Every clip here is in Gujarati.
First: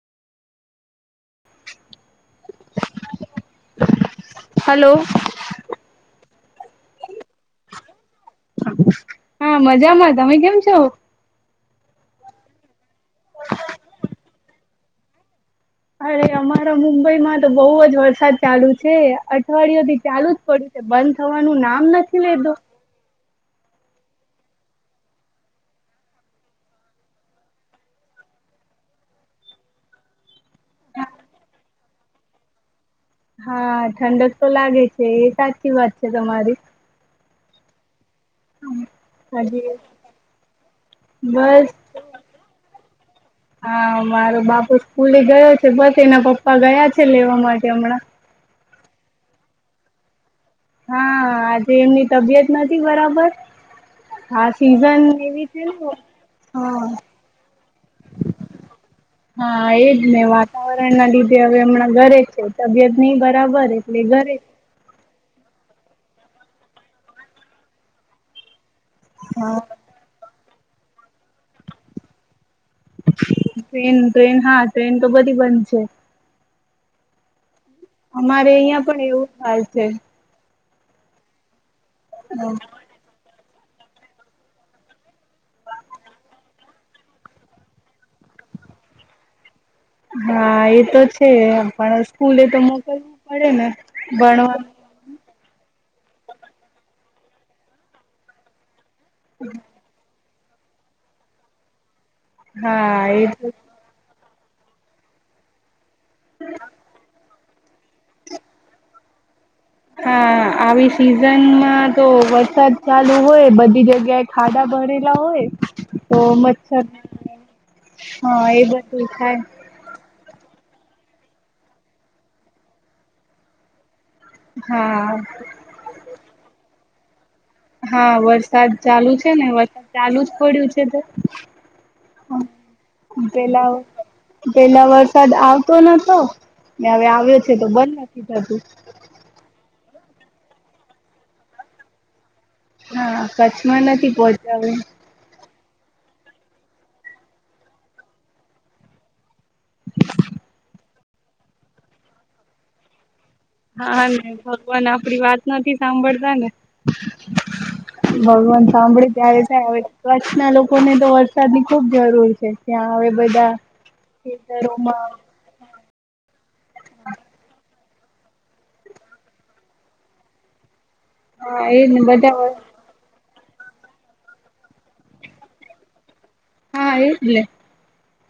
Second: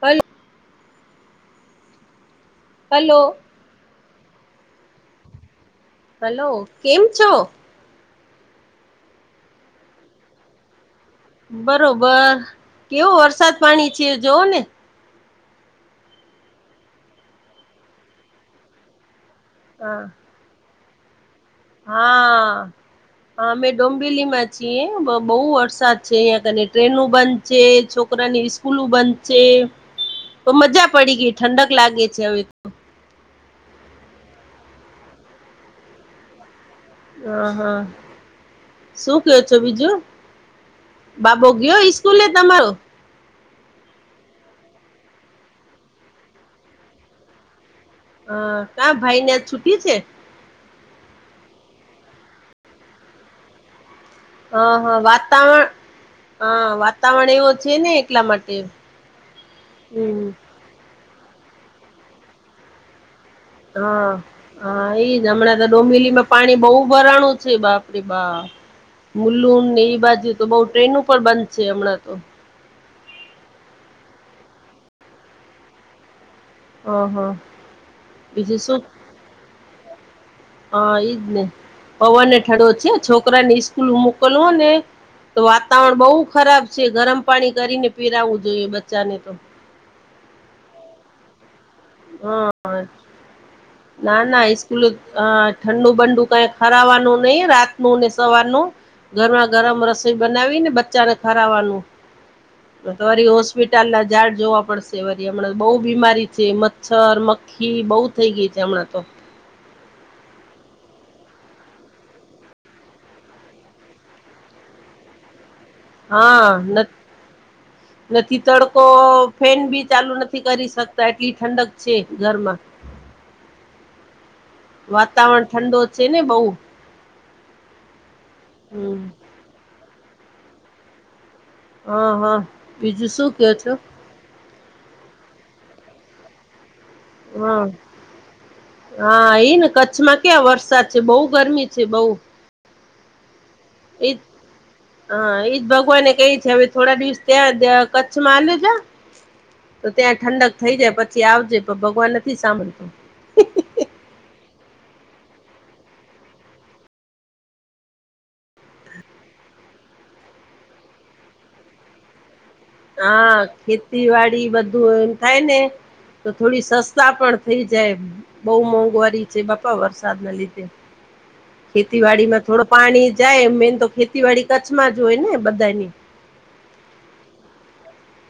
હલો. હલો. હલો. હલો. કેમ છો? હા મજામાં. તમે કેમ છો? બરોબર કેવો વરસાદ પાણી છે જોવો ને. અરે અમારા મુંબઈમાં તો બઉ જ વરસાદ ચાલુ છે અઠવાડિય હા થી ચાલુ જ પડ્યું છે બંધ થવાનું નામ હા નથી લેધો. હા અમે ડોમબેલી માં છીએ બ બહુ વરસાદ છે અહિયાં કને ટ્રેનો બંધ છે છોકરાની ઈ સુલું બંધ છે તો મજા પડી ગઈ ઠંડક લાગે છે હવે તો. હા ઠંડક તો લાગે છે એ સાચી વાત છે તમારી. અ હા. શું કયો છો હજી બીજું. બાબો બસ ગ્યો ઈસ્કૂલે તમારો? [inaudible] હા મારો બાપુ સ્કૂલે ગયો છે બસ એના પપ્પા ગયા છે લેવા માટે હમણાં. અ કા ભાઈ ને આજ છુટી છે? હા આજે એમની તબિયત નથી બરાબર હા હા સીઝન એવી છે વાતાવરણ ને [unintelligible] હા વાતાવરણ એવો છે ને એટલા માટે. હા એજ ને હમ વાત વાતાવરણ ના લીધે હવે હમણાં ઘરે છે તબિયત નહ બરાબર એટલે હા ઘરે. હા એઈજ હમણાં તો ડોબિલી માં પાણી બહુ ભરાણું છે બાપરી બા. મુલ્લુમને એવી બાજુ તો બઉ ટ્રેન પણ બંધ છે હમણાં તો. ટ્રેન ટ્રેન હા ટ્રેન તો બધી બંધ છે. હહા. અમારે અહિયાં પણ એવું હાલ છે. હા એઈજ ને પવન ઠડો છે છોકરા ને સ્સ્કૂલ મોકલવું ને તો વાતાવરણ બહુ ખરાબ છે ગરમ પાણી કરીને પીરાવું જોઈએ બચ્ચાને તો. હા એ તો છે, પણ સ્કૂલે હા તો મોકલવું પડે ને ભણવાનું આ ઠંડુ બંડું કઈ ખરાવાનું નહી રાતનું ને સવારનું, ગરમા ગરમ રસોઈ બનાવીને બચ્ચાને ખરાવાનું, હા એ તોરી તો હોસ્પિટલ ના ઝાડ જોવા પડશે. હમણાં બહુ બીમારી છે મચ્છર મખી બહુ થઈ ગઈ છે હમણાં તો. હા. આવી સિઝનમાં તો વરસાદ ચાલુ હોય બધી જગ્યા એ ખાડાા ભરેલા હોય. તો હા, મચ્છર નથી હા એ તડકો બધું થાય ફેન બી ચાલુ નથી. નથી કરી શકતા એટલી ઠંડક છે ઘરમાં. હા વાતાવરણ ઠંડો છે ને બહ. હા વરસાદ ચાલુ છે ને વરસાદ ચાલુ જ પડ્યું છે. હા હા, બીજું શું કે પેલા છો? પેલા વરસાદ આવતો નતો, ને હવે આવ્યો છે હા તો બલેખીધ હા એ ને કચ્છમાં ક્યા વરસાદ છે બહુ ગરમી છે બઉ. હા કચ્છમાં નથી પહોંચાડે. હા એજ ભગવાને કઈ છે હવે થોડા દિવસ ત્યાં કચ્છમાં આ્યું છે. તો ત્યાં ઠંડક થઈ જાય પછી આવજે પણ ભગવાન નથી સાંભળતો. હા ને ભગવાન આપડી વાત નથી સાંભળતા ને. હ [unintelligible] ભગવાન સાંભળે ત્યારે થાય હવે કચ્છના લોકોને તો વરસાદ ની ખુબ જરૂર છે. ત્યાં હવે હા, બધા ખેતીવાડી બધું એમ ખેતરોમાં થાય ને. તો થોડી સસ્તા પણ થઇ જાય, બહુ મોંઘવારી છે બાપા વરસાદના લીધે. હા એજ ને ખેતીવાડી માં બધા થોડો. પાણી જાય મેન તો ખેતીવાડી કચ્છમાં જ હોય ને બધાની. હા એ,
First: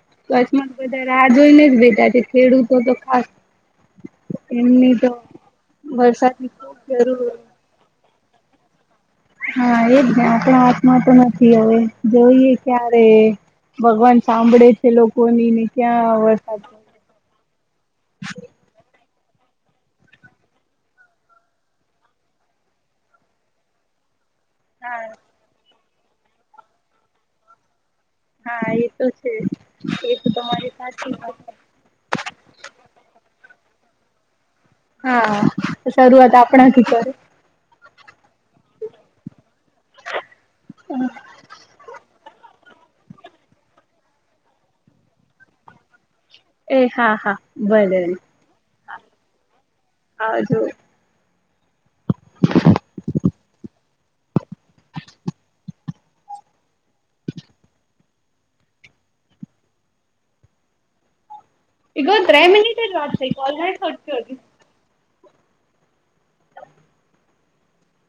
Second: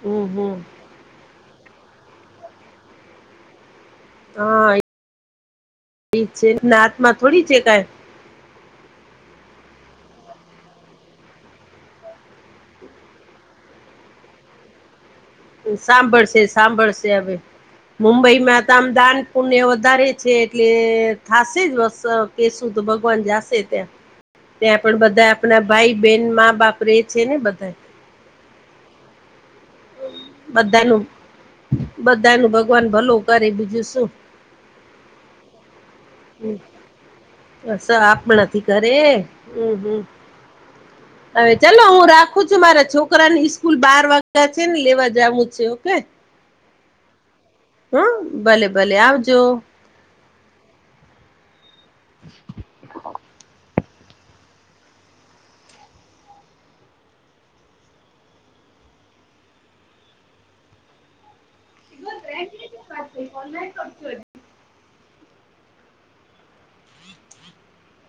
હમ હમ જલેચમાં. બધા રાહ જોઈને જ બેઠા છે ખેડૂતો તો ખાસ. હા એમની તો એ છે વરસાદની ખબ હાથમાં જરૂર. થોડી છે ક [unintelligible] હા એ જ આપણા હાથમાં તો નથી હવે જોઈએ ક્યારે. ભગવાન સાંભળે. લોકોની ને ક્યાં સાંભળ છે વરસાદ સાંભળ છે હવે. મુંબઈમાં તો આમ દાન પુણ્ય વધારે છે, એટલે થશે જ વ કે સુ તો ભગવાન જશે ત્યાં. ત્યાં હા પણ બધા આપણા ભાઈ બેહેન મા બાપ રે છે ને બધા. હા એ તો છે, એ તો તમારી સાચી. બધા ન ભગવાન ભલો કરે બીજું શું. હા. તો આપણાથી ડરે? સા આપણાથી ડરે. હવે ચાલો હું રાખું છું, મારા છોકરાની સ્કૂલ બાર વાગ્યા છે ને, લેવા જવું છે, ઓકે. એ હા, હા. ભલે હમ્મ, ભલે ભલે. આવજો. આવજો. હા [unintelligible]